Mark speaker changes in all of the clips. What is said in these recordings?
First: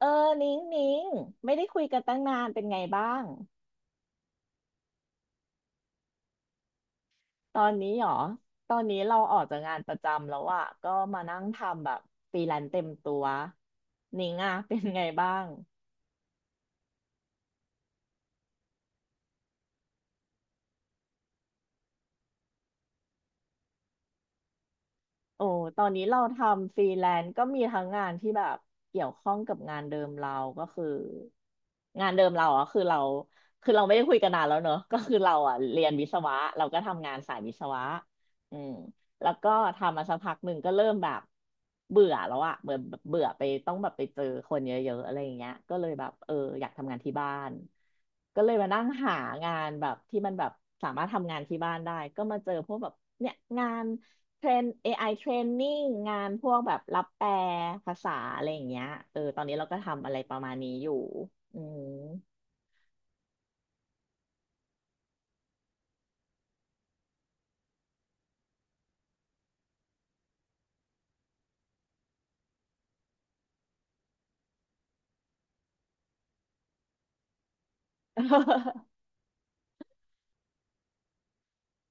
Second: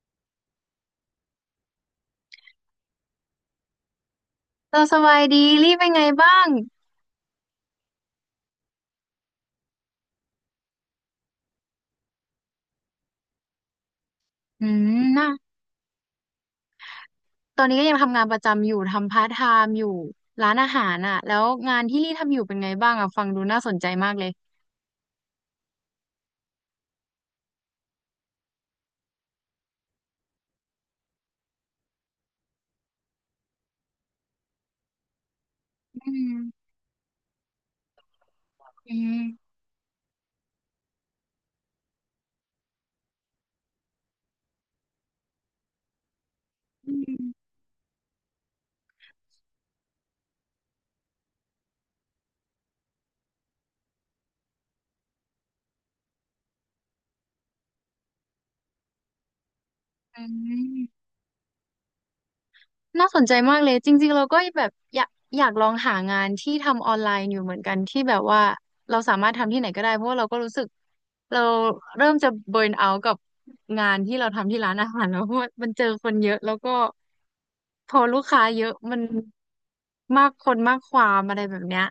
Speaker 1: เออนิ้งนิ้งไม่ได้คุยกันตั้งนานเป็นไงบ้าง
Speaker 2: เราสบายดีรีบเป็นไงบ้าง
Speaker 1: ตอนนี้หรอตอนนี้เราออกจากงานประจำแล้วอะก็มานั่งทำแบบฟรีแลนซ์เต็มตัวนิ้งอะ
Speaker 2: อื
Speaker 1: เป็นไง
Speaker 2: มน่ะ
Speaker 1: บ้าง
Speaker 2: ตอนนี้ก็ยังทำงานประจำอยู่ทำพาร์ทไทม์อยู่ร้านอาหารอ่ะแล้วงานที่รีทำอยู่เป็นไงบ้างอ่ะฟังดูน่าสนใจมากเลย
Speaker 1: โอ้ตอนนี้เราทำฟรีแลนซ์ก็มีทั้งงานที่แบบเกี่ยวข้องกับงานเดิมเราก็คืองานเดิมเราอ่ะคือเราไม่ได้คุยกันนานแล้วเนอะก็คือเราอ่ะเรียนวิ
Speaker 2: อื
Speaker 1: ศวะ
Speaker 2: ม
Speaker 1: เราก็ทำงานสายวิศวะอืม
Speaker 2: อืม
Speaker 1: แล้วก็ทำมาสักพักหนึ่งก็เริ่มแบบเบื่อแล้วอ่ะเบื่อเบื่อไปต้องแบบไปเจอคนเยอะๆอะไรอย่างเงี้ยก็เลยแบบเอออยากทำ
Speaker 2: อื
Speaker 1: งานที่บ้าน
Speaker 2: ม
Speaker 1: ก็เลยมานั่งหางานแบบที่มันแบบสามารถทำงานที่บ้านได้ก็มาเจอพวกแบบเนี่ยงาน เทรน AI training งานพวกแบบรับแปลภาษาอะไรอย่างเงี้ยเออตอนนี้เราก็ทำอะไร
Speaker 2: อื
Speaker 1: ประมาณนี้อยู่
Speaker 2: ม
Speaker 1: อืม
Speaker 2: น่าสนใจมากเลยจริงๆเราก็แบบอยากลองหางานที่ทำออนไลน์อยู่เหมือนกันที่แบบว่าเราสามารถทำที่ไหนก็ได้เพราะว่าเราก็รู้สึกเราเริ่มจะเบิร์นเอาท์กับงานที่เราทำที่ร้านอาหารแล้วเพราะว่ามันเจอคนเยอะแล้วก็พอลูกค้าเยอะ มันมากคนมากความอะไรแบบเนี้ย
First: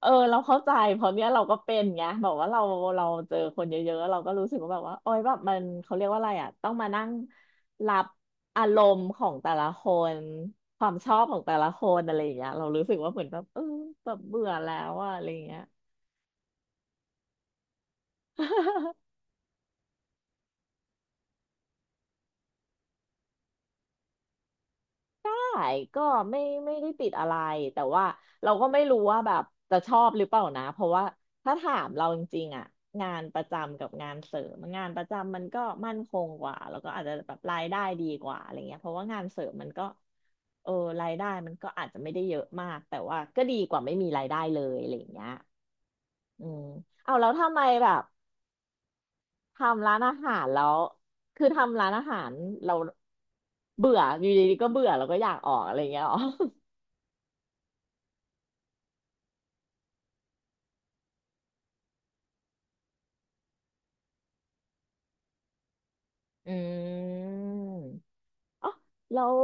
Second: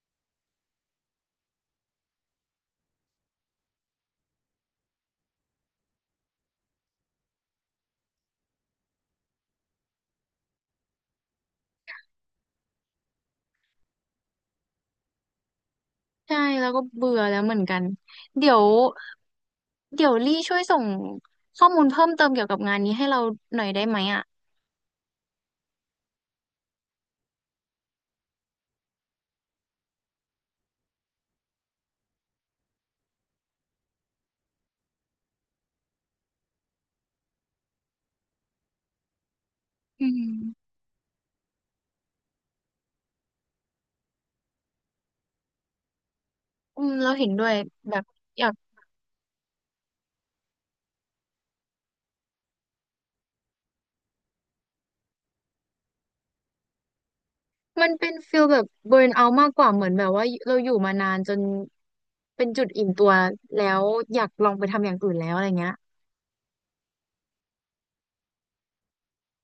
Speaker 1: เออเราเข้าใจเพราะเนี้ยเราก็เป็นไงแบบว่าเราเจอคนเยอะๆเราก็รู้สึกว่าแบบว่าโอ๊ยแบบมันเขาเรียกว่าอะไรอ่ะต้องมานั่งรับอารมณ์ของแต่ละคน ความชอบของแต่ละคนอะไรอย่างเงี้ยเรารู้สึกว่าเหมือนแบบเออแบบเบื่อแล้วอะอะไรอย่างเงี้ย
Speaker 2: ใช่แล้วก็เบื่อแล้วเหมือนกันเดี๋ยว เดี๋ยวลี่ช่วยส่งข้อมูลเพิ่มเติมเกี่ยวกับงานนี้ให้เราหน่อยได้ไหมอ่ะ
Speaker 1: ใายก็ไม่ไม่ได้ติดอะไรแต่ว่าเราก็ไม่รู้ว่าแบบจะชอบหรือเปล่านะเพราะว่าถ้าถามเราจริงๆอ่ะงานประจำกับงานเสริมงานประจำมันก็มั่นคงกว่าแล้วก็อาจจะแบบรายได้ดีกว่าอะไรเงี้ยเพราะว่างานเสริมมันก็
Speaker 2: อืม
Speaker 1: เออรายได้มันก็อาจจะไม่ได้เยอะมากแต่ว่าก็ดีกว่าไม่มีรายได้เลยอะไรเงี้ยอืม
Speaker 2: อืมเรา
Speaker 1: เอาแล้
Speaker 2: เห็น
Speaker 1: ว
Speaker 2: ด้ว
Speaker 1: ทำ
Speaker 2: ย
Speaker 1: ไมแบ
Speaker 2: แบ
Speaker 1: บ
Speaker 2: บอยาก
Speaker 1: ทำร้านอาหารแล้วคือทำร้านอาหารเราเบื่ออยู่ดีๆก็เบื่อแล้วก็อยากออกอะไรเงี้ยหรอ
Speaker 2: มันเป็นฟิลแบบเบิร์นเอามากกว่าเหมือนแบบว่าเราอยู่มานานจนเป็นจุดอิ่มตัวแล้วอยากลองไปทำอย่างอื่นแล้วอะไรเงี้ย
Speaker 1: อืมอ๋อแล้ว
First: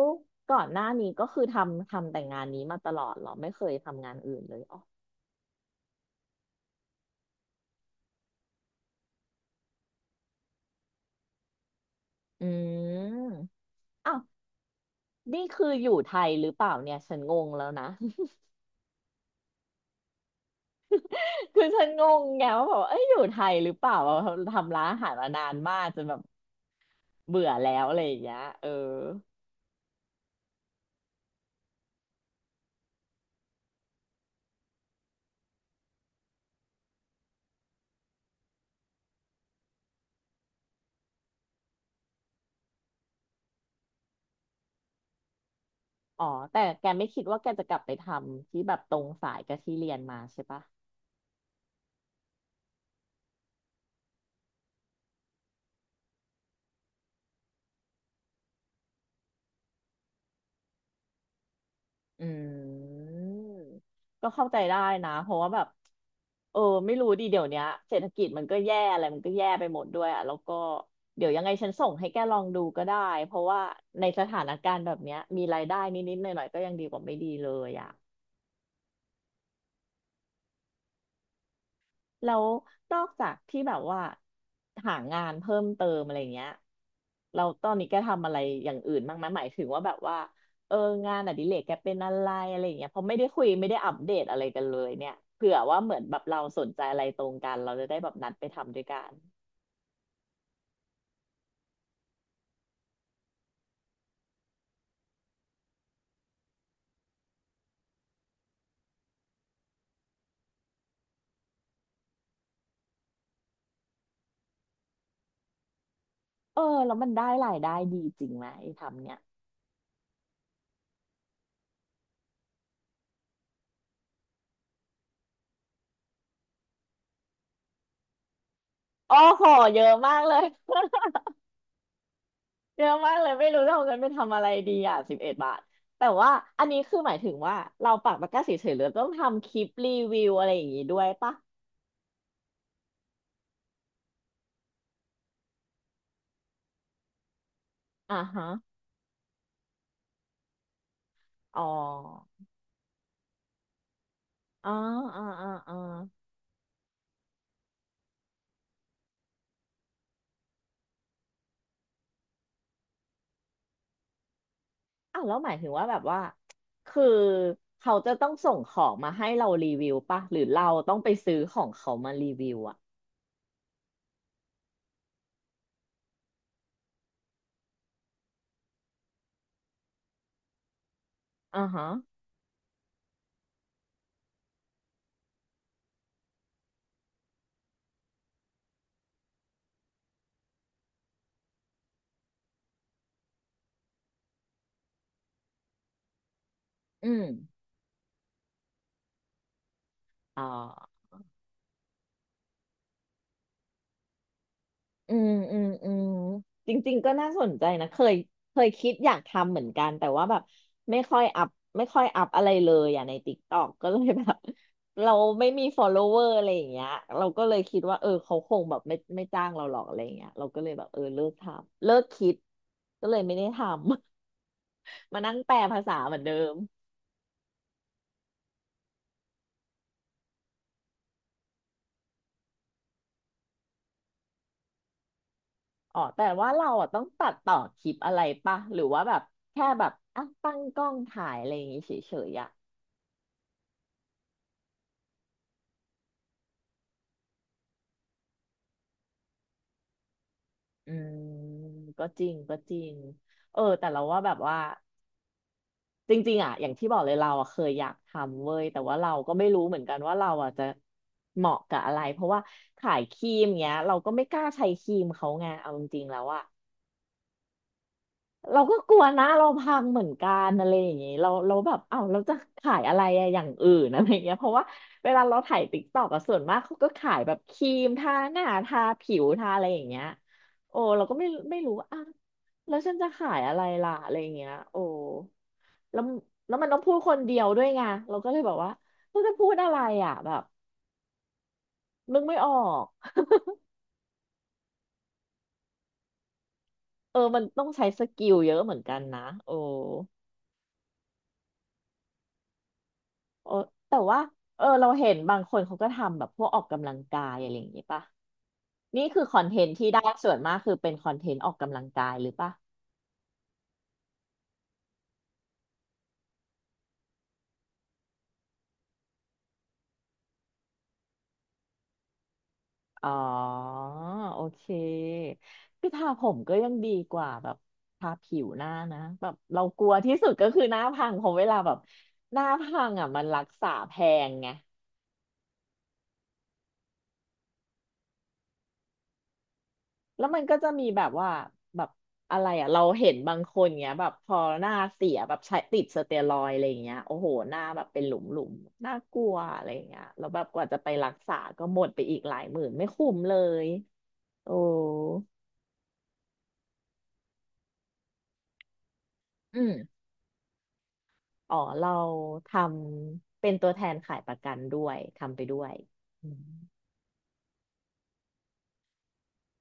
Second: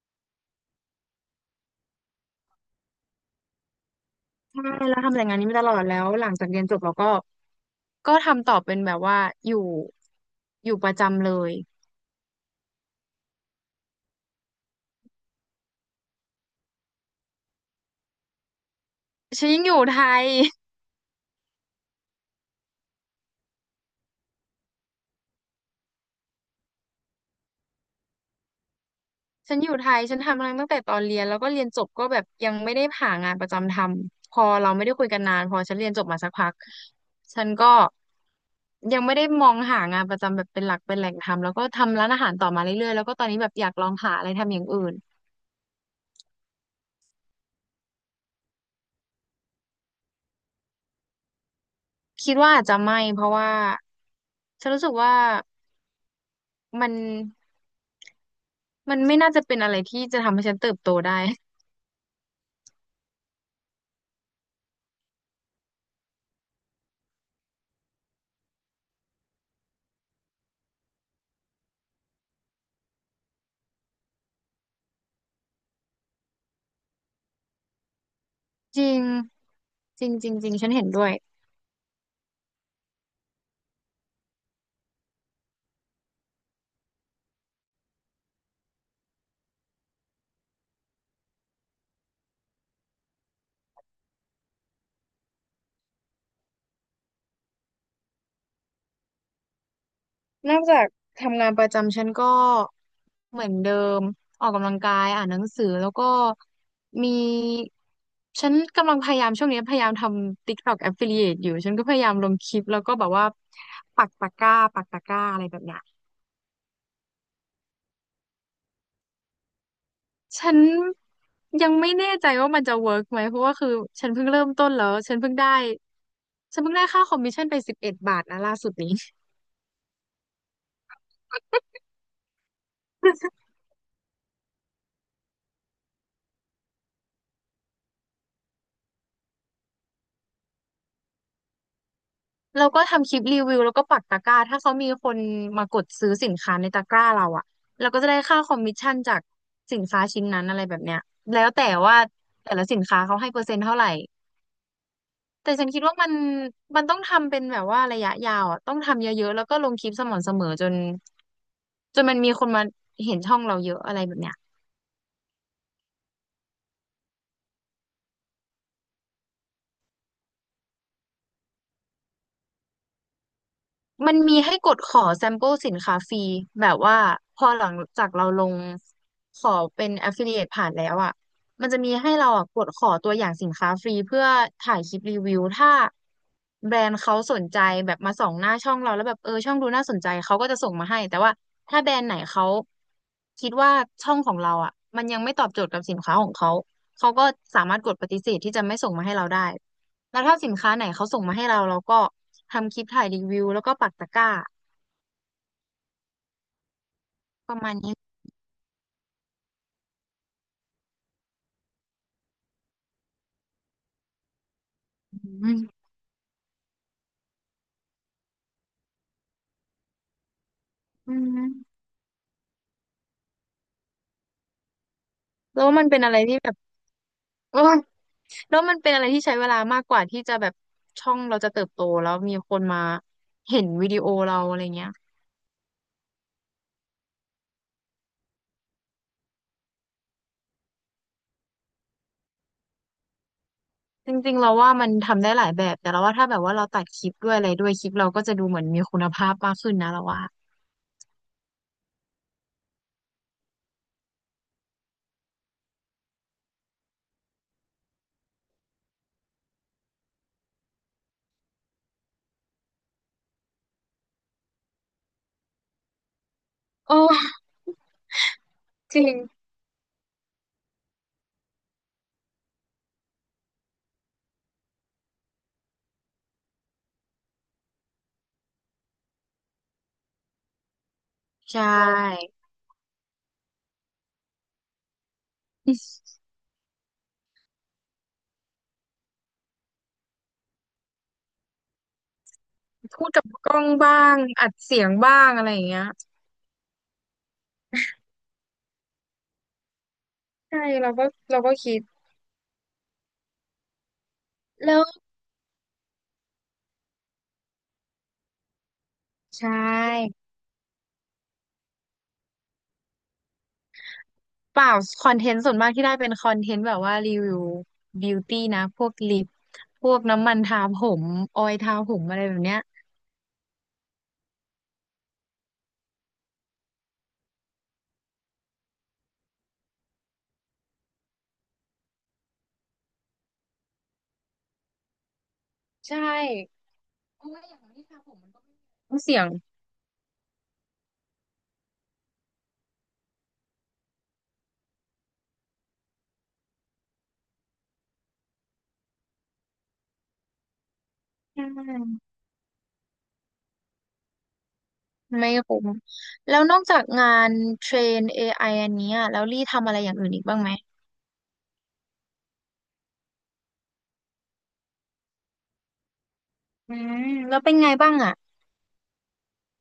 Speaker 1: ก่อนหน้านี้ก็คือทำแต่งานนี้มาตลอดเหรอไม่เคยทำงานอื่นเล
Speaker 2: ใช่
Speaker 1: ยอ๋อ
Speaker 2: แล้วทำแต่งานนี้มาตลอดแล้วหลังจากเรียนจบเราก็ทำต่อเป็นแบบว่าอยู่อยู่ประจำเลย
Speaker 1: อืมอ้าวนี่คืออยู่ไทยหรือเปล่าเนี่ยฉันงงแล้วนะ
Speaker 2: ฉันยังอยู่ไทย
Speaker 1: คือฉันงงไงว่าแบบเอ้ยอยู่ไทยหรือเปล่าทำร้านอาหารมานานมากจนแบบเบื่อแล้วอะไรอย่างเงี้ยเออ
Speaker 2: ฉันอยู่ไทย ฉันทำมาตั้งแต่ตอนเรียนแล้วก็เรียนจบก็แบบยังไม่ได้หางานประจำทำ พอเราไม่ได้คุยกันนานพอฉันเรียนจบมาสักพักฉันก็ยังไม่ได้มองหางานประจำแบบเป็นหลักเป็นแหล่งทำแล้วก็ทำร้านอาหารต่อมาเรื่อยๆแล้วก็ตอนนี้แบบอยากลองหาอะไรทำอย่างอื่น
Speaker 1: อ๋อแต่แกไม่คิดว่าแกจะกลับไปทำที่แบบตรงสายกับที่เรียนมาใช่ปะ
Speaker 2: คิดว่าอาจจะไม่ เพราะว่าฉันรู้สึกว่ามันมันไม่น่าจะเป็นอะไรที่จะทำให้ฉันเติบโตได้
Speaker 1: อืมก็เข้าใจได้นะเพราะว่าแบบเออไม่รู้ดีเดี๋ยวเนี้ยเศรษฐกิจมันก็แย่อะไรมันก็แย่ไปหมดด้วยอ่ะแล้วก็เดี๋ยวยังไงฉันส่งให้แกลองดูก็ได้เพราะว่าในสถานการณ์แบบเนี้ยมีรายได้นิดๆหน่อยๆก็ยังดีกว่าไม่ดีเลยอ่ะ
Speaker 2: จริงจริงจริงจริงฉันเห็นด้วย
Speaker 1: แล้วนอกจากที่แบบว่าหางานเพิ่มเติมอะไรเงี้ยเราตอนนี้แกทำอะไรอย่างอื่นบ้างไหมหมายถึงว่าแบบว่าเอองานอดิเรกแกเป็นอะไรอะไรเงี้ยเพราะไม่ได้คุยไม่ได้อัปเดตอะไรกันเลยเนี่ยเผื่อว่าเหมือนแบบเราสนใจอะไรตรงกันเราจะได้แบบนัดไปทำด้วยกัน
Speaker 2: นอกจากทำงานประจำฉันก็เหมือนเดิมออกกำลังกายอ่านหนังสือแล้วก็มีฉันกำลังพยายามช่วงนี้พยายามทำ TikTok Affiliate อยู่ฉันก็พยายามลงคลิปแล้วก็แบบว่าปักตะกร้าอะไรแบบเนี้ย
Speaker 1: เออแล้วมันได้รายได้ดีจริงไหมไอ้ทำเนี่ย
Speaker 2: ฉันยังไม่แน่ใจว่ามันจะเวิร์กไหมเพราะว่าคือฉันเพิ่งเริ่มต้นแล้วฉันเพิ่งได้ค่าคอมมิชชั่นไป11 บาทนะล่าสุดนี้
Speaker 1: โอ้โหเยอะมากเลย เยอะมากเลย ไม่รู้จะเอาเงินไปทำอะไรดีอ่ะ11 บาทแต่ว่าอันนี้คือหมายถึงว่าเราปักตะกร้าเฉยๆหรือต้องทำคลิปรีวิวอะไรอย่างงี้ด้วยปะ
Speaker 2: แล้วก็ทำคลิปรีวิวแล้วก็ปักตะกร้าถ้าเขามีคนมากดซื้อสินค้าในตะกร้าเราอะเราก็จะ
Speaker 1: อ่า
Speaker 2: ได้ค่า
Speaker 1: ฮะ
Speaker 2: คอมมิชชั่นจากสินค้าชิ้นนั้นอะไรแบบเนี้ยแล้ว
Speaker 1: อ๋อ
Speaker 2: แต่ว่าแต่ละสินค้าเขาให้เปอร์เซ็นต์เท่าไหร่
Speaker 1: อ๋ออ๋ออ๋อ
Speaker 2: แต่ฉัน
Speaker 1: อ๋อ
Speaker 2: คิดว่ามันต้องทำเป็นแบบว่าระยะยาวอะต้องทำเยอะๆแล้วก็ลงคลิปสม่ำเสมอจนมันมีคนมาเห็นช่องเราเยอะอะไรแบบเนี้ย
Speaker 1: อ่ะแล้วหมายถึงว่าแบบว่าคือเขาจะต้องส่งของมาให้เรารีวิวปะหรือเราต้องไปซื้อของเขามารีวิวอ่ะ
Speaker 2: มันมีให้กดขอแซมเปิลสินค้าฟรีแบบว่าพอหลังจากเราลงขอเป็น affiliate ผ่านแล้วอ่ะ
Speaker 1: อ่า
Speaker 2: มันจะ
Speaker 1: ฮะ
Speaker 2: มีให้เราอ่ะกดขอตัวอย่างสินค้าฟรีเพื่อถ่ายคลิปรีวิวถ้าแบรนด์เขาสนใจแบบมาส่องหน้าช่องเราแล้วแบบเออช่องดูน่าสนใจเขาก็จะส่งมาให้แต่ว่าถ้าแบรนด์ไหนเขาคิดว่าช่องของเราอ่ะมันยังไม่ตอบโจทย์กับสินค้าของเขา
Speaker 1: อื
Speaker 2: เขา
Speaker 1: ม
Speaker 2: ก็สามารถกดปฏิเสธที่จะไม่ส่งมาให้เราได้แล้วถ้า
Speaker 1: อ๋อ
Speaker 2: สินค้าไหนเขาส่งมาให้เราเราก็ ทำคลิปถ่ายรีวิวแล้วก็ปักตะกร้า
Speaker 1: อืมอืมอืมจริงๆก็น่าส
Speaker 2: ป
Speaker 1: น
Speaker 2: ระ
Speaker 1: ใจ
Speaker 2: มาณ
Speaker 1: นะ
Speaker 2: นี้
Speaker 1: เคยเคยคิดอยากทำเหมือนกันแต่ว่าแบบไม่ค่อยอัพไม่ค่อยอัพอะไรเลยอ่ะในติ๊กต็อกก็เลยแบบ เรา
Speaker 2: อื
Speaker 1: ไม่มี
Speaker 2: ม
Speaker 1: follower อะไรอย่างเงี้ยเราก็เลยคิดว่าเออเขาคงแบบไม่จ้างเราหรอกอะไรอย่างเงี้ยเราก็เลยแบบเออ
Speaker 2: อื
Speaker 1: เลิกท
Speaker 2: ม
Speaker 1: ำเลิกคิดก็เลยไม่ได้ทำ มานั่งแปล
Speaker 2: แล้ว
Speaker 1: ภา
Speaker 2: มัน
Speaker 1: ษา
Speaker 2: เป็นอะ
Speaker 1: เหมื
Speaker 2: ไร
Speaker 1: อนเดิ
Speaker 2: ที่แบ
Speaker 1: ม
Speaker 2: บ โอ้ยแล้วมันเป็นอะไรที่ใช้เวลามากกว่าที่จะแบบช่องเราจะเติบโตแล้วมีคนมาเห็นวิดีโอเราอะไรเงี้ย
Speaker 1: อ๋อแต่ว่าเราอ่ะต้องตัดต่อคลิปอะไรปะหรือว่าแบบแค่แบบอ่ะตั้งกล้องถ่ายอะไรอย่างงี้เฉยๆอ่ะ
Speaker 2: จริงๆเราว่ามันทำได้หลายแบบแต่เราว่าถ้าแบบว่าเราตัดคลิปด้วยอะไรด้วยคลิปเราก็จะดูเหมือนมีคุณภาพมากขึ้นนะเราว่า
Speaker 1: อืมก็จริงก็จริงเออแต่เราว่าแบบว่าจริงๆอ่ะอย่างที่บอกเลยเราอ่ะเคยอยากทำเว้ยแต่ว่าเราก็ไม่รู้เหมือนกันว่าเราอ่ะจะเหมาะกับอะไรเพราะว่าขายครีมเงี้ยเราก็ไม่กล้าใช้ครีมเขาไงเอาจริงๆแล้วอ่ะ
Speaker 2: โอ้
Speaker 1: เราก็ก
Speaker 2: จ
Speaker 1: ลัว
Speaker 2: ริง
Speaker 1: นะเราพังเหมือนกันอะไรอย่างเงี้ยเราแบบเอ้าเราจะขายอะไรอะอย่างอื่นอะไรเงี้ยเพราะว่าเวลาเราถ่ายติ๊กต็อกอะส่วนมากเขาก็ขายแบบครีมทาหน้าทาผิวทาอะไรอย่างเงี้ยโอ้เราก็ไม่
Speaker 2: ใช่
Speaker 1: รู้ว่าอ่ะแล้วฉันจะขายอะไรล่ะอะไรอย่างเงี้ยโอ้แล้วมันต้องพูดคนเดียวด้วยไงเราก็เลยแบบว่าเราจะพูดอะไรอ่ะแบบนึกไม่ออก
Speaker 2: พูดกับกล้องบ้างอัดเสียงบ้างอะไรอย่างเงี้ย
Speaker 1: เออมันต้องใช้สกิลเยอะเหมือนกันนะโอ้
Speaker 2: ใช่เราก็คิด
Speaker 1: เออแต่ว่าเออ
Speaker 2: แล้ว
Speaker 1: เราเห็นบางคนเขาก็ทำแบบพวกออกกำลังกายอะไรอย่างนี้ป่ะนี่คือคอ
Speaker 2: ใช
Speaker 1: นเทนต์ที่ได้
Speaker 2: ่
Speaker 1: ส่วนมากคือเป็นคอนเทนต์ออกกำลังกายหรือป่ะ
Speaker 2: เปล่าคอนเทนต์ส่วนมากที่ได้เป็นคอนเทนต์แบบว่ารีวิวบิวตี้นะพวกลิปพวกน้ำมันทาผมออยล์ทาผมอะไรแบบเนี้ย
Speaker 1: อ๋อโอเคคือทาผมก็ยังดีกว่าแบบทาผิวหน้านะแบบเรากลัวที่สุดก็คือหน้าพังเพราะเวลาแบบหน้าพังอ่ะมันรักษาแพงไง
Speaker 2: ใช่เพราะว่าอย่างที่ทาผมมันก็ไม่เสี่ยง
Speaker 1: แล้วมันก็จะมีแบบว่าแบบอะไรอ่ะเราเห็นบางคนเงี้ยแบบพอหน้าเสียแบบใช้ติดสเตียรอยด์อะไรยเงี้ยโอ้โหหน้าแบบเป็นหลุมหลุมน่ากลัวอะไรอย่างเงี้ยแล้วแบบกว่าจะไปรักษา
Speaker 2: ใช่
Speaker 1: ก็หมดไปอีกหลายหมื่นไม่คุ้มเลยโอ้
Speaker 2: ไม่คุ้มแล้วนอกจากงานเทรน AI อไออันเนี้ยแล้วลี่
Speaker 1: อื
Speaker 2: ทำอะไรอย่าง
Speaker 1: ม
Speaker 2: อื่นอีกบ้างไหม
Speaker 1: อ๋อเราทำเป็นตัวแทนขายประกันด้วยทำไปด้วยอืม
Speaker 2: อืมแล้วเป็นไงบ้างอ่ะ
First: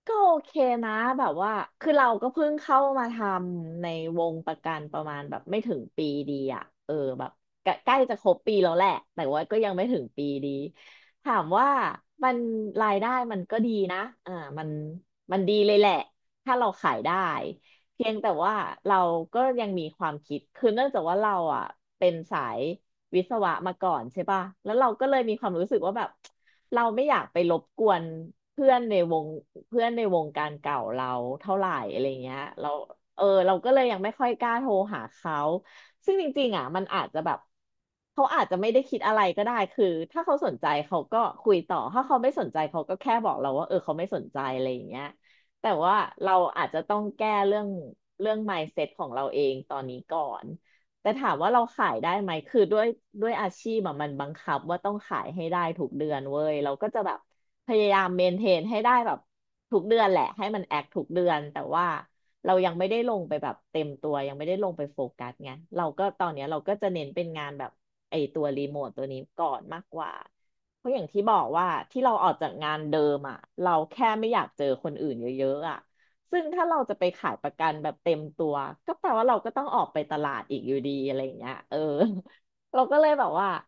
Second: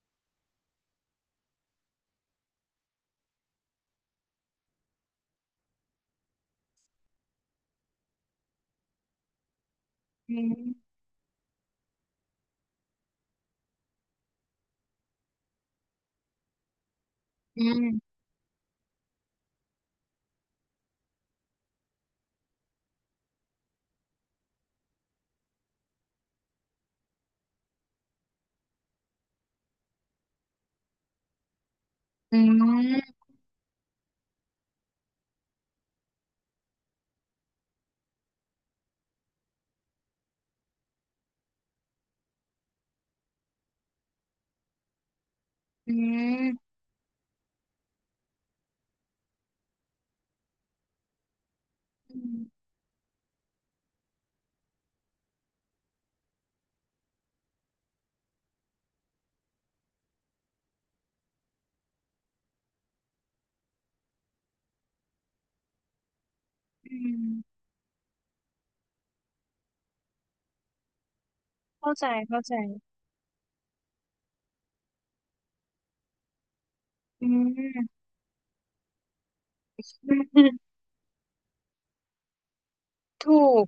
Speaker 1: ก็โอเคนะแบบว่าคือเราก็เพิ่งเข้ามาทำในวงประกันประมาณแบบไม่ถึงปีดีอะเออแบบใกล้ใกล้จะครบปีแล้วแหละแต่ว่าก็ยังไม่ถึงปี
Speaker 2: อื
Speaker 1: ดี
Speaker 2: ม
Speaker 1: ถามว่ามันรายได้มันก็ดีนะอ่ามันมันดีเลยแหละถ้าเราขายได้
Speaker 2: อื
Speaker 1: เพีย
Speaker 2: ม
Speaker 1: งแต่ว่าเราก็ยังมีความคิดคือเนื่องจากว่าเราอ่ะเป็นสายวิศวะมาก่อนใช่ป่ะแล้วเราก็เลยมีความรู้สึกว่าแบบ เราไม่อยากไปรบกวนเพื่อนในวงเพื่อนในวงการเก่าเราเท่าไหร่อะไรเงี้
Speaker 2: อื
Speaker 1: ยเราเอ
Speaker 2: ม
Speaker 1: อเราก็เลยยังไม่ค่อยกล้าโทรหาเขาซึ่งจริงๆอ่ะมันอาจจะแบบเขาอาจจะไม่ได้คิดอะไรก็ได้คือถ้าเขาสนใจเขาก็คุยต่อถ้าเขาไม่สนใจเขาก็แค่บอกเราว่าเออเขาไม่สนใจอะไรอย่างเงี้ยแต่
Speaker 2: อื
Speaker 1: ว่าเราอาจ
Speaker 2: ม
Speaker 1: จะต้องแก้เรื่องmindset ของเราเองตอนนี้ก่อน แต่ถามว่าเราขายได้
Speaker 2: อื
Speaker 1: ไหม
Speaker 2: ม
Speaker 1: คือด้วยอาชีพอะมันบังคับว่าต้องขายให้ได้ทุกเดือนเว้ยเราก็จะแบบพยายามเมนเทนให้ได้แบบทุกเดือนแหละให้มันแอคทุกเดือนแต่ว่าเรายังไม่ได้ลงไปแบบเต็มตัวยังไม่ได้ลงไปโฟกัสไงเราก็ตอนเนี้ยเราก็จะ
Speaker 2: อื
Speaker 1: เน้นเป็
Speaker 2: ม
Speaker 1: นงานแบบไอตัวรีโมทตัวนี้ก่อนมากกว่าเพราะอย่างที่บอกว่า
Speaker 2: เข้า
Speaker 1: ที่
Speaker 2: ใจ
Speaker 1: เราออก
Speaker 2: เข้า
Speaker 1: จาก
Speaker 2: ใจ
Speaker 1: งานเดิมอ่ะเราแค่ไม่อยากเจอคนอื่นเยอะๆอ่ะ ซึ่งถ้าเราจะไป
Speaker 2: อื
Speaker 1: ขายป
Speaker 2: ม
Speaker 1: ระกันแบบเต็มตัวก็แปลว่าเราก็ต้องออกไป
Speaker 2: อ
Speaker 1: ตลาด
Speaker 2: ื
Speaker 1: อีกอ
Speaker 2: ม
Speaker 1: ยู่ดีอะไรอย่างเงี้ยเออ เราก็เลยแบบ
Speaker 2: ถู
Speaker 1: ว่า
Speaker 2: ก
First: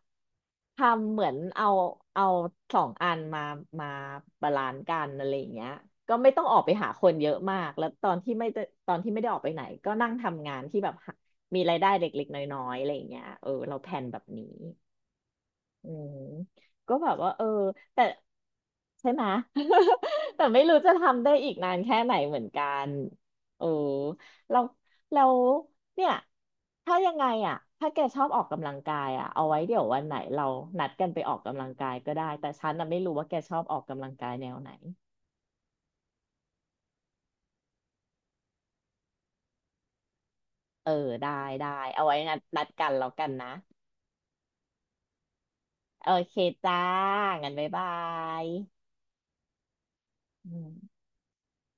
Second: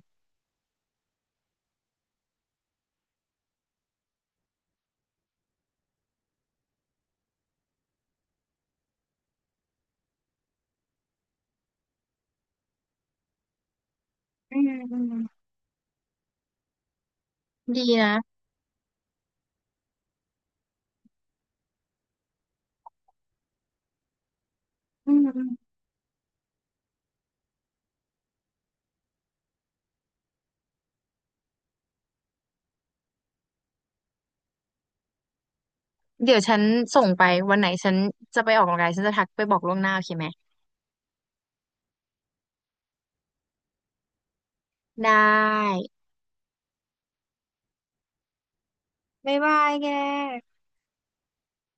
Speaker 1: ทำเหมือนเอาสองอันมาบาลานซ์กันอะไรอย่างเงี้ยก็ไม่ต้องออกไปหาคนเยอะมากแล้วตอนที่ไม่ได้ออกไปไหนก็นั่งทำงานที่แบบหามีรายได้เล็กๆน้อยๆอะไรอย่างเงี้ยเออเราแผนแบบนี้
Speaker 2: อืมอืม
Speaker 1: อืมก็แบบว่าเออ
Speaker 2: ดี
Speaker 1: แต่
Speaker 2: นะ
Speaker 1: ใช่ไหม แต่ไม่รู้จะทำได้อีกนานแค่ไหนเหมือนกันเออเรา
Speaker 2: อื
Speaker 1: เรา
Speaker 2: ม
Speaker 1: เนี่ยถ้ายังไงอ่ะถ้าแกชอบออกกำลังกายอ่ะเอาไว้เดี๋ยววันไหนเรานัดกันไปออกกำลังกายก็ได้แต่ฉันน่ะไม่รู้ว่าแกชอบออกกำลังกายแนวไหน
Speaker 2: เดี๋ยวฉันส่งไปวันไหนฉันจะไปออกกำลังกายฉันจะทักไปบอกล่วงหน้าโอเคไหม
Speaker 1: เออได้ได้เอาไว้นัดกันแล้วกันนะ
Speaker 2: ได้
Speaker 1: โอเคจ้างั้นบ๊ายบาย
Speaker 2: บ๊ายบายแก
Speaker 1: อืม